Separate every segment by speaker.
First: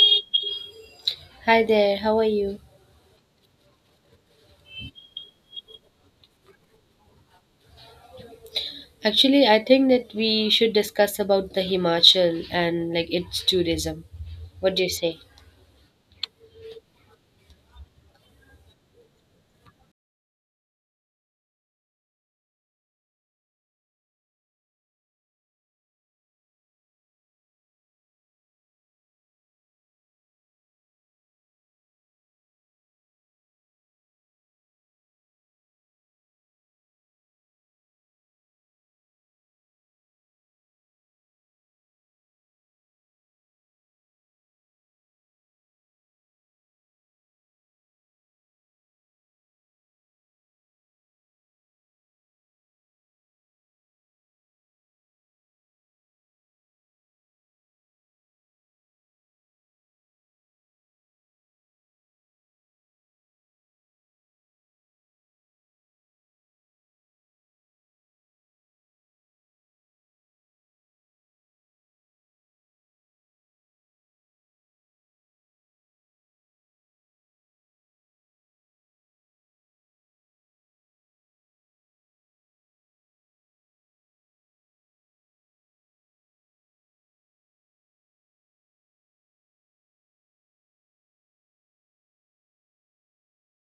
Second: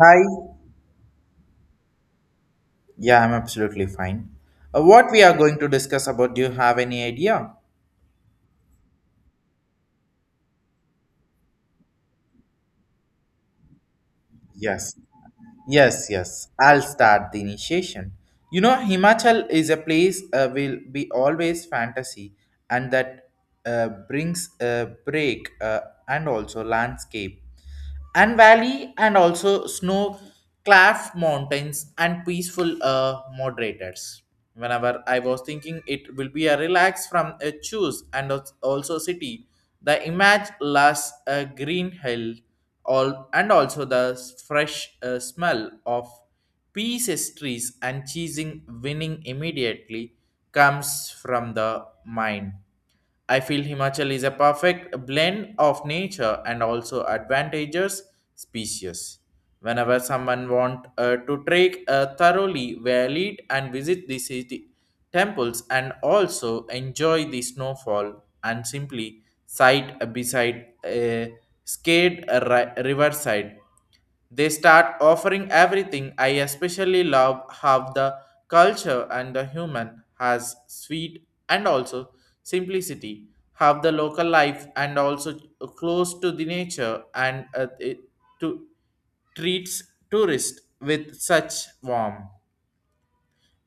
Speaker 1: Hi.
Speaker 2: Hi there, how are you?
Speaker 1: Yeah, I'm absolutely fine. What we are going to discuss about, do you have any idea?
Speaker 2: Actually, I think that we should discuss about the Himachal and like its tourism. What do you
Speaker 1: Yes.
Speaker 2: say?
Speaker 1: Yes, yes. I'll start the initiation. You know, Himachal is a place will be always fantasy and that brings a break, and also landscape and valley and also snow clad mountains and peaceful moderators. Whenever I was thinking it will be a relax from a choose and also city, the image lasts a green hill all and also the fresh smell of pieces trees and cheesing winning immediately comes from the mind. I feel Himachal is a perfect blend of nature and also advantageous species. Whenever someone want to trek thoroughly, well lead and visit the city temples and also enjoy the snowfall and simply side beside a scared riverside. They start offering everything. I especially love how the culture and the human has sweet and also simplicity. Have the local life and also close to the nature and to treats tourists with such warmth.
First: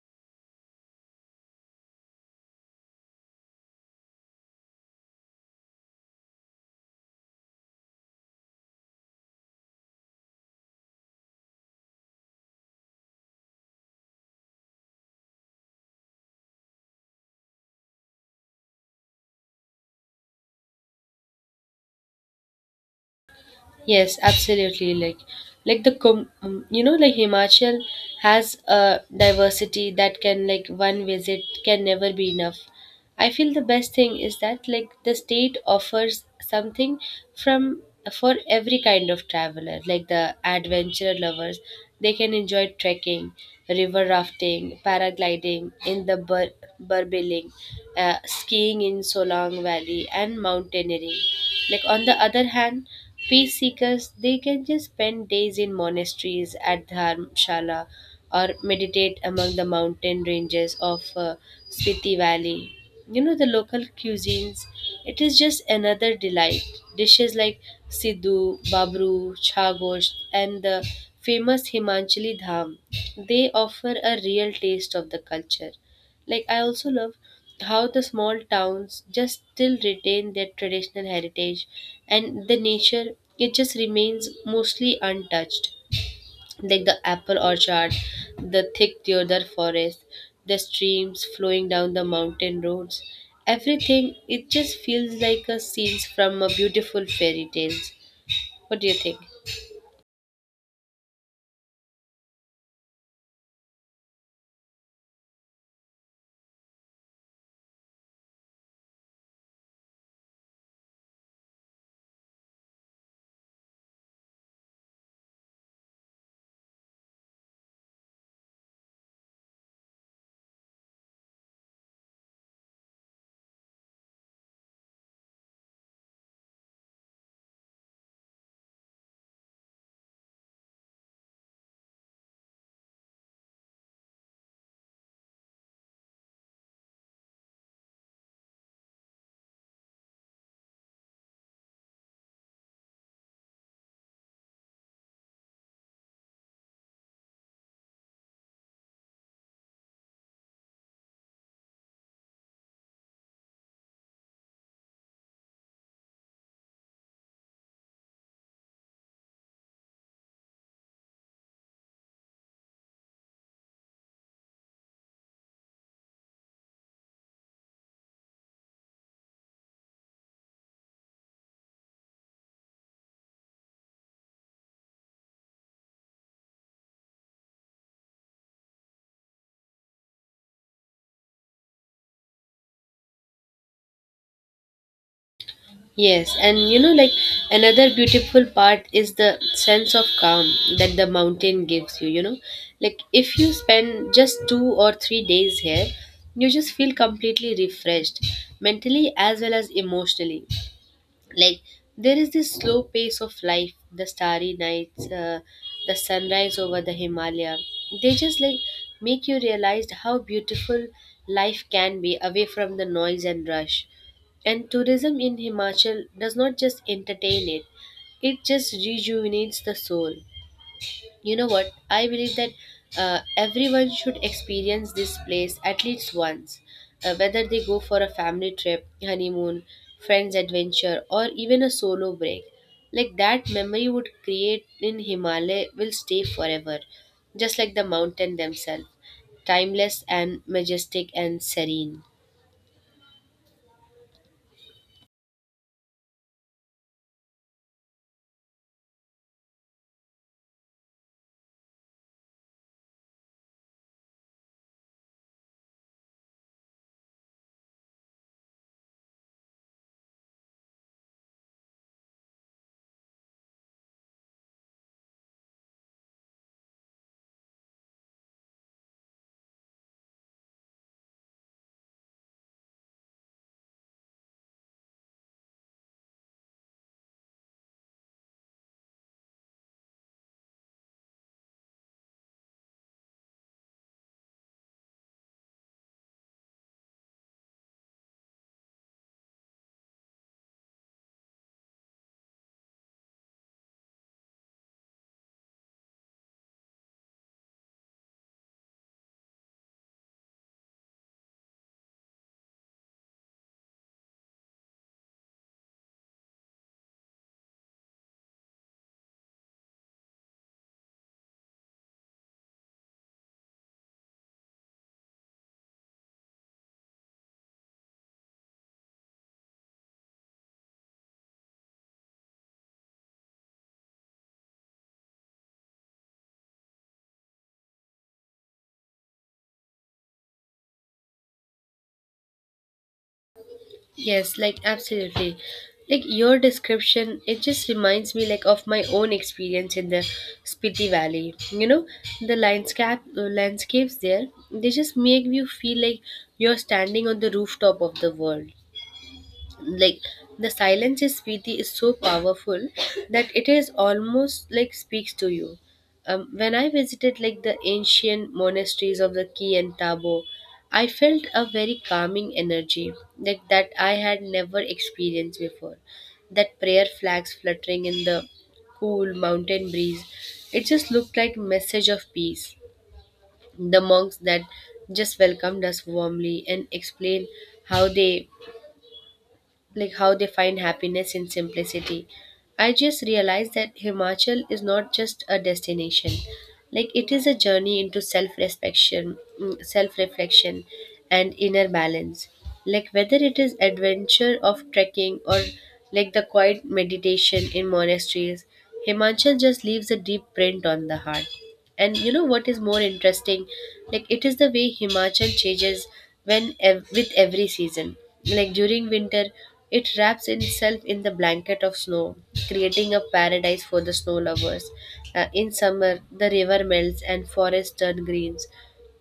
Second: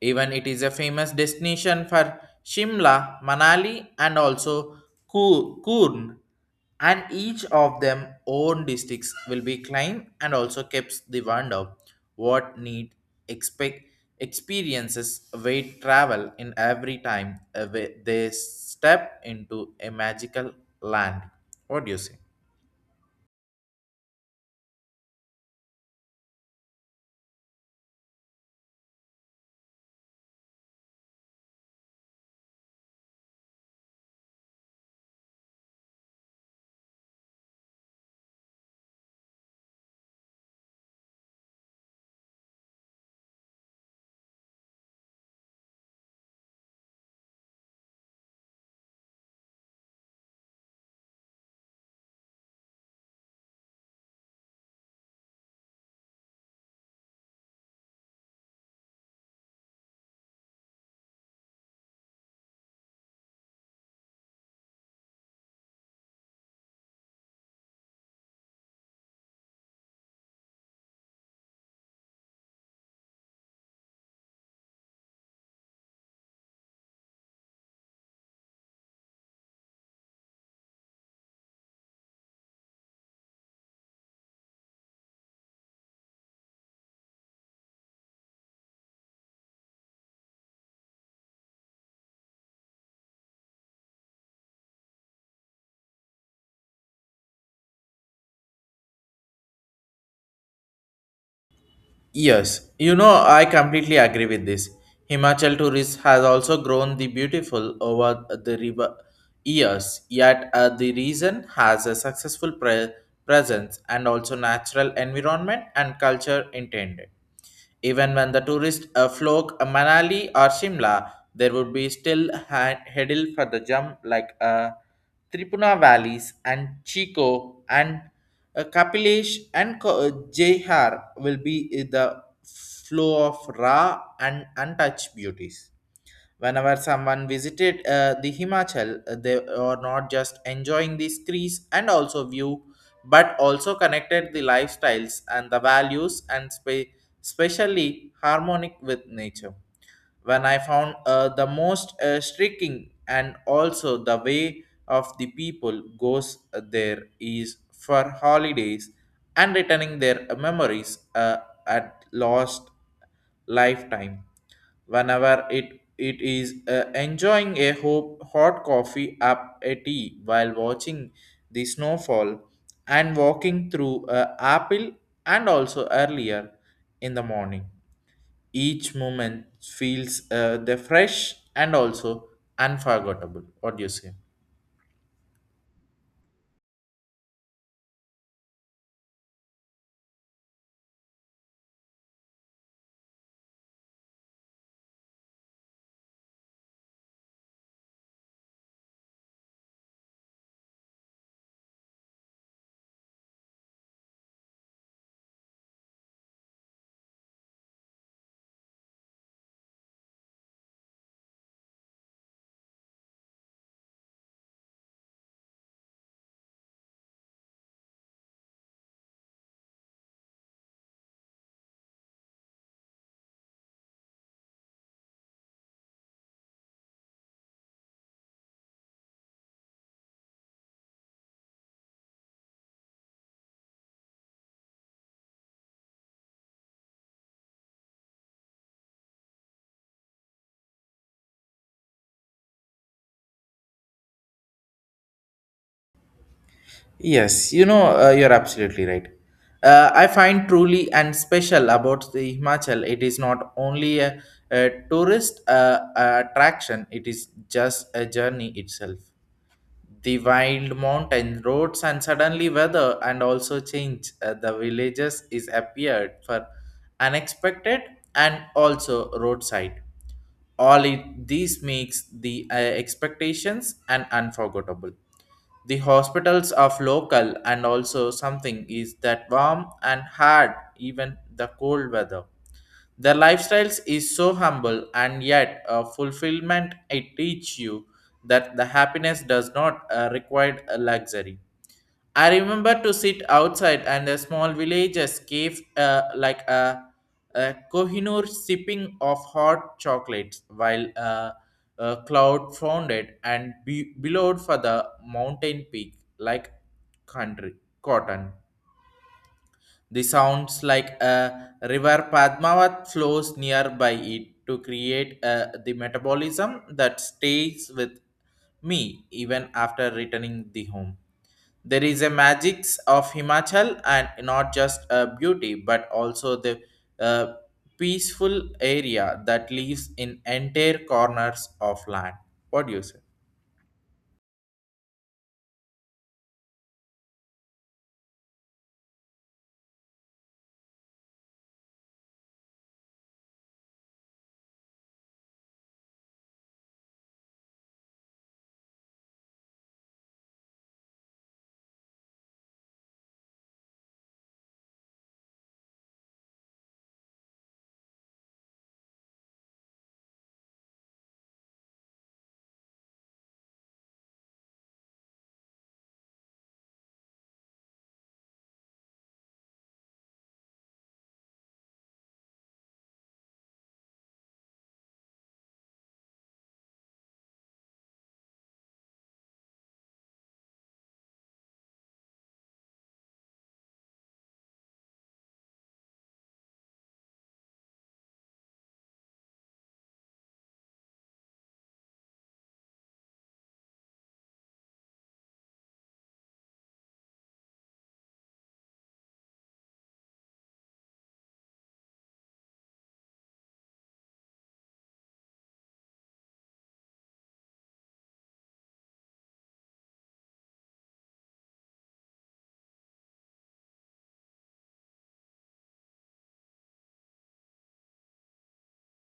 Speaker 1: Even it is a famous destination for Shimla, Manali, and also Kurn. And each of them own districts will be climbed and also keeps the wonder what need expect experiences await travel in every time they step into a magical land. What do you say?
Speaker 2: Yes, absolutely. Like the com- you know, like Himachal has a diversity that can like one visit can never be enough. I feel the best thing is that like the state offers something from for every kind of traveler, like the adventure lovers. They can enjoy trekking, river rafting, paragliding in the Burbiling, skiing in Solang Valley, and mountaineering. Like on the other hand, peace seekers they can just spend days in monasteries at dharmshala or meditate among the mountain ranges of Spiti Valley. You know, the local cuisines, it is just another delight. Dishes like Sidhu, Babru, Chagosht, and the famous Himanchali Dham, they offer a real taste of the culture. Like, I also love how the small towns just still retain their traditional heritage and the nature, it just remains mostly untouched like the apple orchard, the thick deodar forest, the streams flowing down the mountain roads. Everything, it just feels like a scene from a beautiful fairy tales. What do you think?
Speaker 1: Yes, you know, I completely agree with this. Himachal tourism has also grown the beautiful over the river years, yet the region has a successful presence and also natural environment and culture intended. Even when the tourists flock Manali or Shimla, there would be still headil for the jump like Tripura valleys and Chico and Kapilesh and Jaihar will be the flow of raw and untouched beauties. Whenever someone visited the Himachal, they are not just enjoying these trees and also view, but also connected the lifestyles and the values and especially harmonic with nature. When I found the most striking and also the way of the people goes, there is for holidays and returning their memories at lost lifetime. Whenever it is enjoying a hot coffee up a tea while watching the snowfall and walking through apple and also earlier in the morning, each moment feels the fresh and also unforgettable. What do you say?
Speaker 2: Yes, and you know, like another beautiful part is the sense of calm that the mountain gives you. You know, like if you spend just 2 or 3 days here, you just feel completely refreshed mentally as well as emotionally, like there is this slow pace of life, the starry nights, the sunrise over the himalaya, they just like make you realize how beautiful life can be away from the noise and rush, and tourism in himachal does not just entertain it, it just rejuvenates the soul. You know what? I believe that everyone should experience this place at least once, whether they go for a family trip, honeymoon, friends' adventure, or even a solo break. Like that memory would create in Himalaya will stay forever, just like the mountain themselves, timeless and majestic and serene.
Speaker 1: Yes, you know, you're absolutely right. I find truly and special about the Himachal, it is not only a tourist attraction, it is just a journey itself. The wild mountain roads and suddenly weather and also change, the villages is appeared for unexpected and also roadside. All it this makes the expectations and unforgettable. The hospitals of local and also something is that warm and hard even the cold weather. Their lifestyles is so humble and yet a fulfillment, it teach you that the happiness does not require a luxury. I remember to sit outside and the small villages gave, a Kohinoor sipping of hot chocolates while a cloud founded and billowed for the mountain peak like country cotton. The sounds like a river Padmavat flows nearby it to create the metabolism that stays with me even after returning the home. There is a magics of Himachal and not just a beauty, but also the uh, peaceful area that lives in entire corners of land. What do you say?
Speaker 2: Yes, like absolutely. Like your description, it just reminds me like of my own experience in the Spiti Valley. You know, the landscape landscapes there, they just make you feel like you're standing on the rooftop of the world, like the silence is Preeti is so powerful that it is almost like speaks to you. When I visited like the ancient monasteries of the Ki and Tabo, I felt a very calming energy like that I had never experienced before. That prayer flags fluttering in the cool mountain breeze, it just looked like message of peace. The monks that just welcomed us warmly and explained how they like how they find happiness in simplicity. I just realized that Himachal is not just a destination. Like it is a journey into self-reflection, self-reflection and inner balance. Like whether it is adventure of trekking or like the quiet meditation in monasteries, Himachal just leaves a deep print on the heart. And you know what is more interesting? Like it is the way Himachal changes when with every season. Like during winter, it wraps itself in the blanket of snow, creating a paradise for the snow lovers. In summer, the river melts and forests turn greens,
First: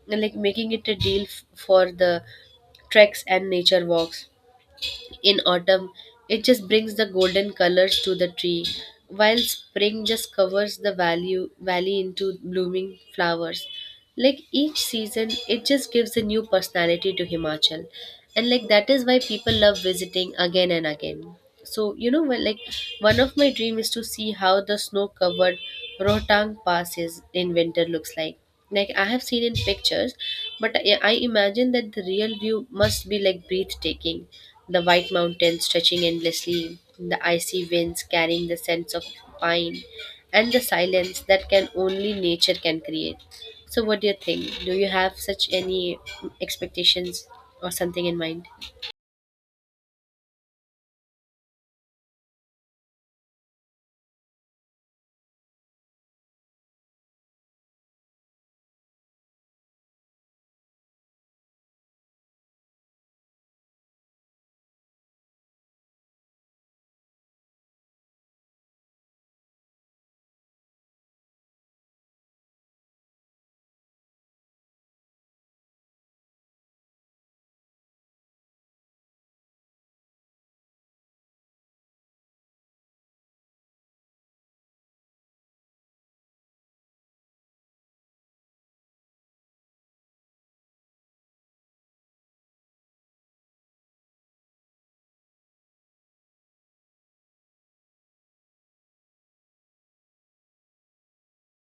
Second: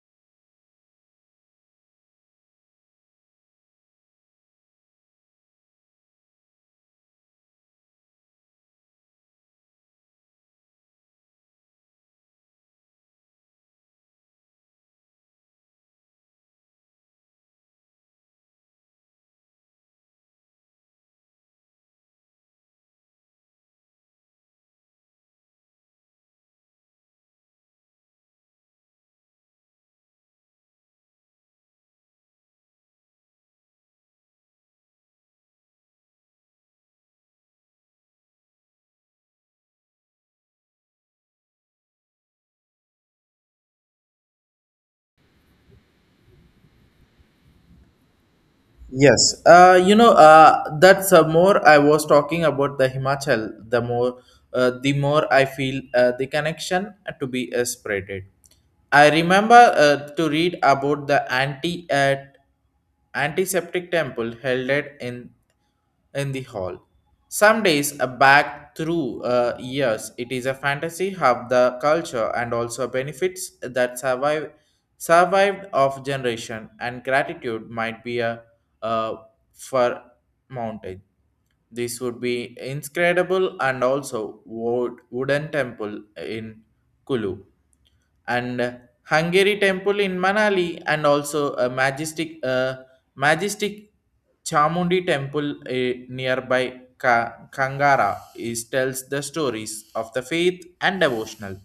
Speaker 2: like making it a deal for the treks and nature walks. In autumn it just brings the golden colors to the tree, while spring just covers the value valley into blooming flowers. Like each season it just gives a new personality to himachal, and like that is why people love visiting again and again. So you know well, like one of my dream is to see how the snow covered rohtang passes in winter looks like. Like I have seen in pictures, but I imagine that the real view must be like breathtaking. The white mountains stretching endlessly, the icy winds carrying the scents of pine, and the silence that can only nature can create. So, what do you think? Do you have such any expectations or something in mind?
Speaker 1: Yes, you know, that's more. I was talking about the Himachal. The more I feel the connection to be spreaded. I remember to read about the anti at antiseptic temple held it in the hall. Some days back through years, it is a fantasy of the culture and also benefits that survived of generation and gratitude might be a uh, for mountain. This would be inscrutable and also wooden temple in Kulu and Hungary temple in Manali, and also a majestic Chamundi temple nearby Kangara is tells the stories of the faith and devotional.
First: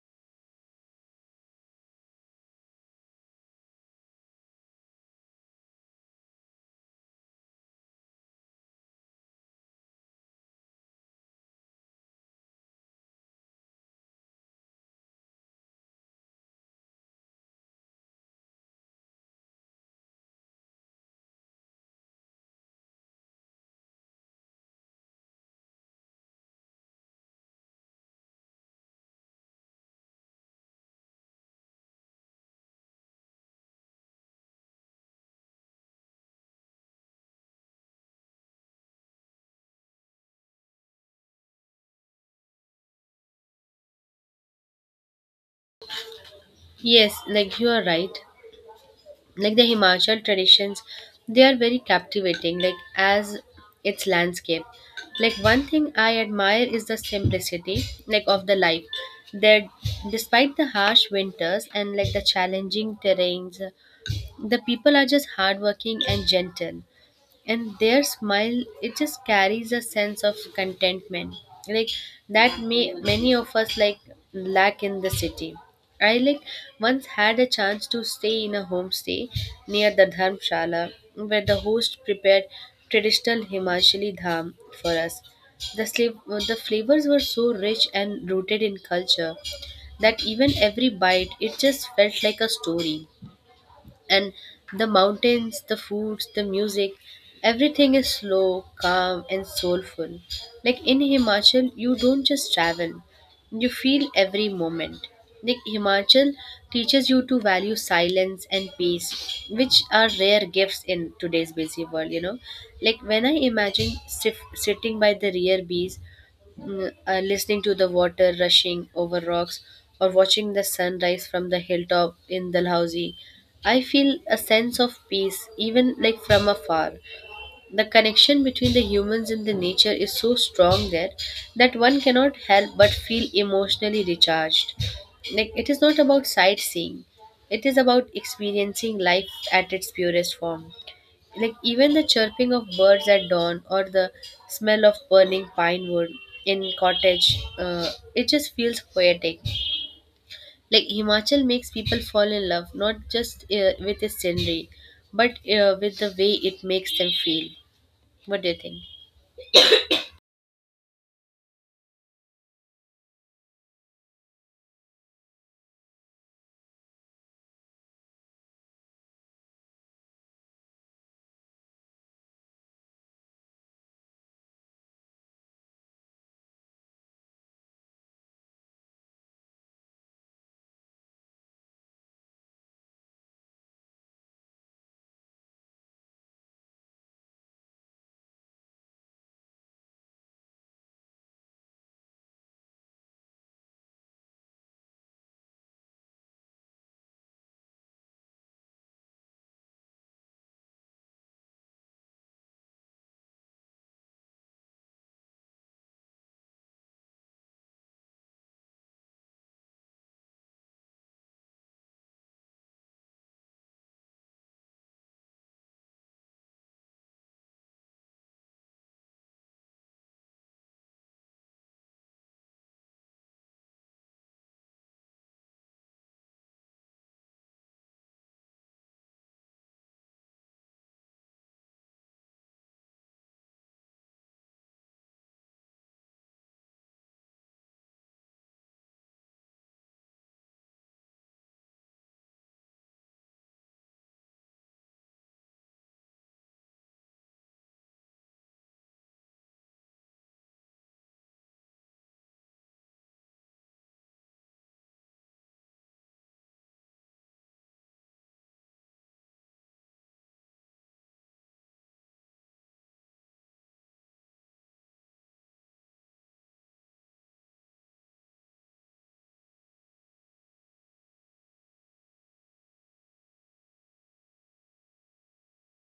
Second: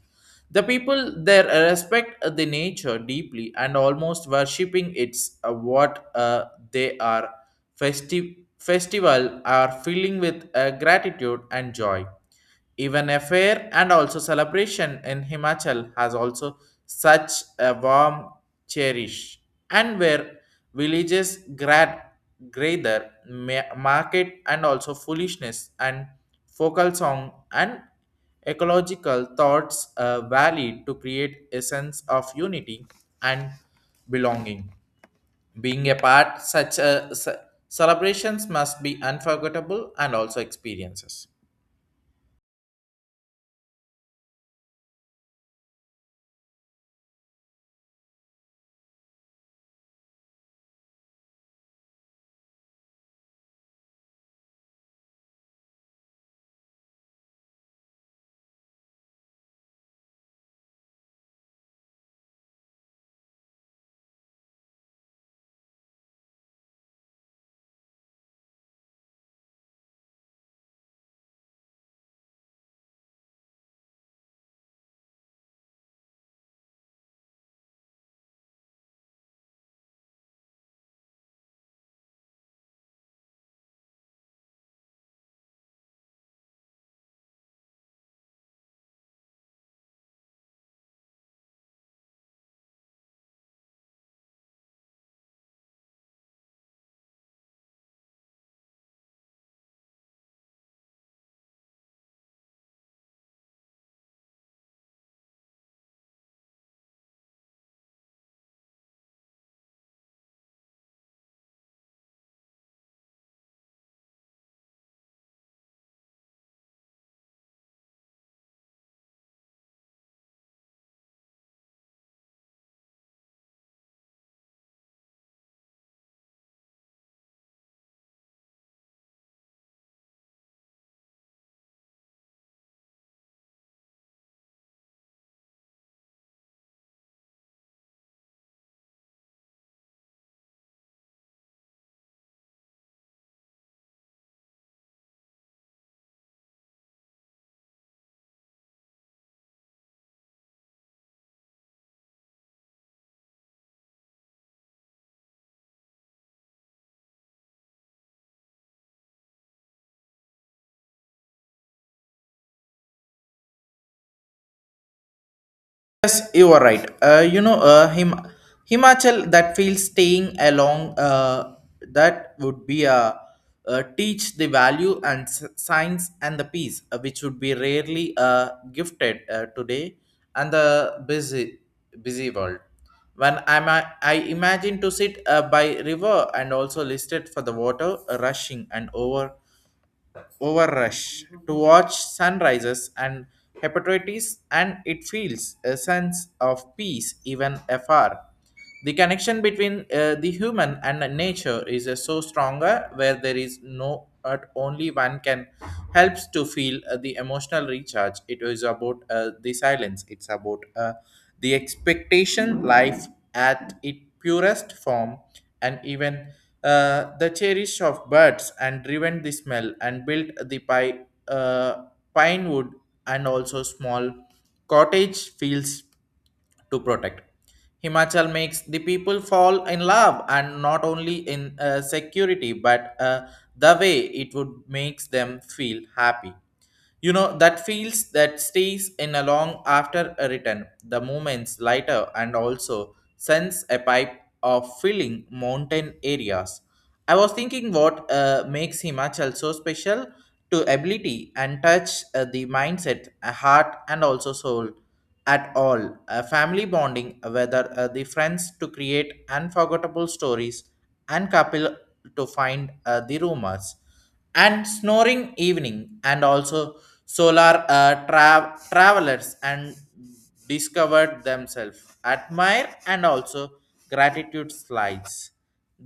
Speaker 1: The people there respect the nature deeply and almost worshipping its what they are festive festival are filling with gratitude and joy. Even a fair and also celebration in Himachal has also such a warm cherish, and where villages grad gather market and also foolishness and focal song and ecological thoughts valid to create a sense of unity and belonging. Being a part such a celebrations must be unforgettable and also experiences.
Speaker 2: Yes, like you are right. Like the Himachal traditions, they are very captivating, like as its landscape. Like one thing I admire is the simplicity, like of the life. That despite the harsh winters and like the challenging terrains, the people are just hardworking and gentle, and their smile it just carries a sense of contentment, like that may many of us like lack in the city. I like once had a chance to stay in a homestay near the dharmshala, where the host prepared traditional himachali dham for us. The flavors were so rich and rooted in culture that even every bite it just felt like a story. And the mountains, the foods, the music, everything is slow, calm, and soulful. Like in Himachal, you don't just travel, you feel every moment. Like Himachal teaches you to value silence and peace, which are rare gifts in today's busy world, you know. Like when I imagine sitting by the rear bees, listening to the water rushing over rocks or watching the sunrise from the hilltop in Dalhousie, I feel a sense of peace even like from afar. The connection between the humans and the nature is so strong there that one cannot help but feel emotionally recharged. Like it is not about sightseeing, it is about experiencing life at its purest form. Like even the chirping of birds at dawn or the smell of burning pine wood in cottage, it just feels poetic. Like himachal makes people fall in love not just with its scenery, but with the way it makes them feel. What do you think?
Speaker 1: Yes, you are right. You know, Himachal that feels staying along. That would be a teach the value and science and the peace, which would be rarely gifted today, and the busy world. I imagine to sit by river and also listed for the water rushing and over overrush to watch sunrises and hepatitis and it feels a sense of peace even afar. The connection between the human and the nature is so stronger where there is no but only one can helps to feel the emotional recharge. It is about the silence. It's about the expectation life at its purest form and even the cherish of birds and driven the smell and built the uh, pine wood and also small cottage fields to protect. Himachal makes the people fall in love and not only in security but the way it would makes them feel happy. You know, that feels that stays in a long after a return, the moments lighter and also sends a pipe of filling mountain areas. I was thinking what makes Himachal so special to ability and touch the mindset, heart and also soul at all. A family bonding, whether the friends to create unforgettable stories and couple to find the rumors and snoring evening and also solar travelers and discovered themselves admire and also gratitude slides,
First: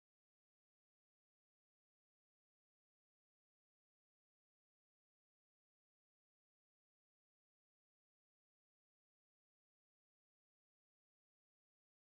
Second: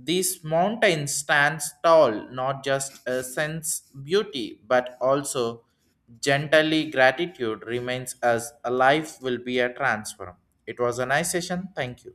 Speaker 1: this mountain stands tall not just a sense beauty but also gently gratitude remains as a life will be a transform. It was a nice session, thank you.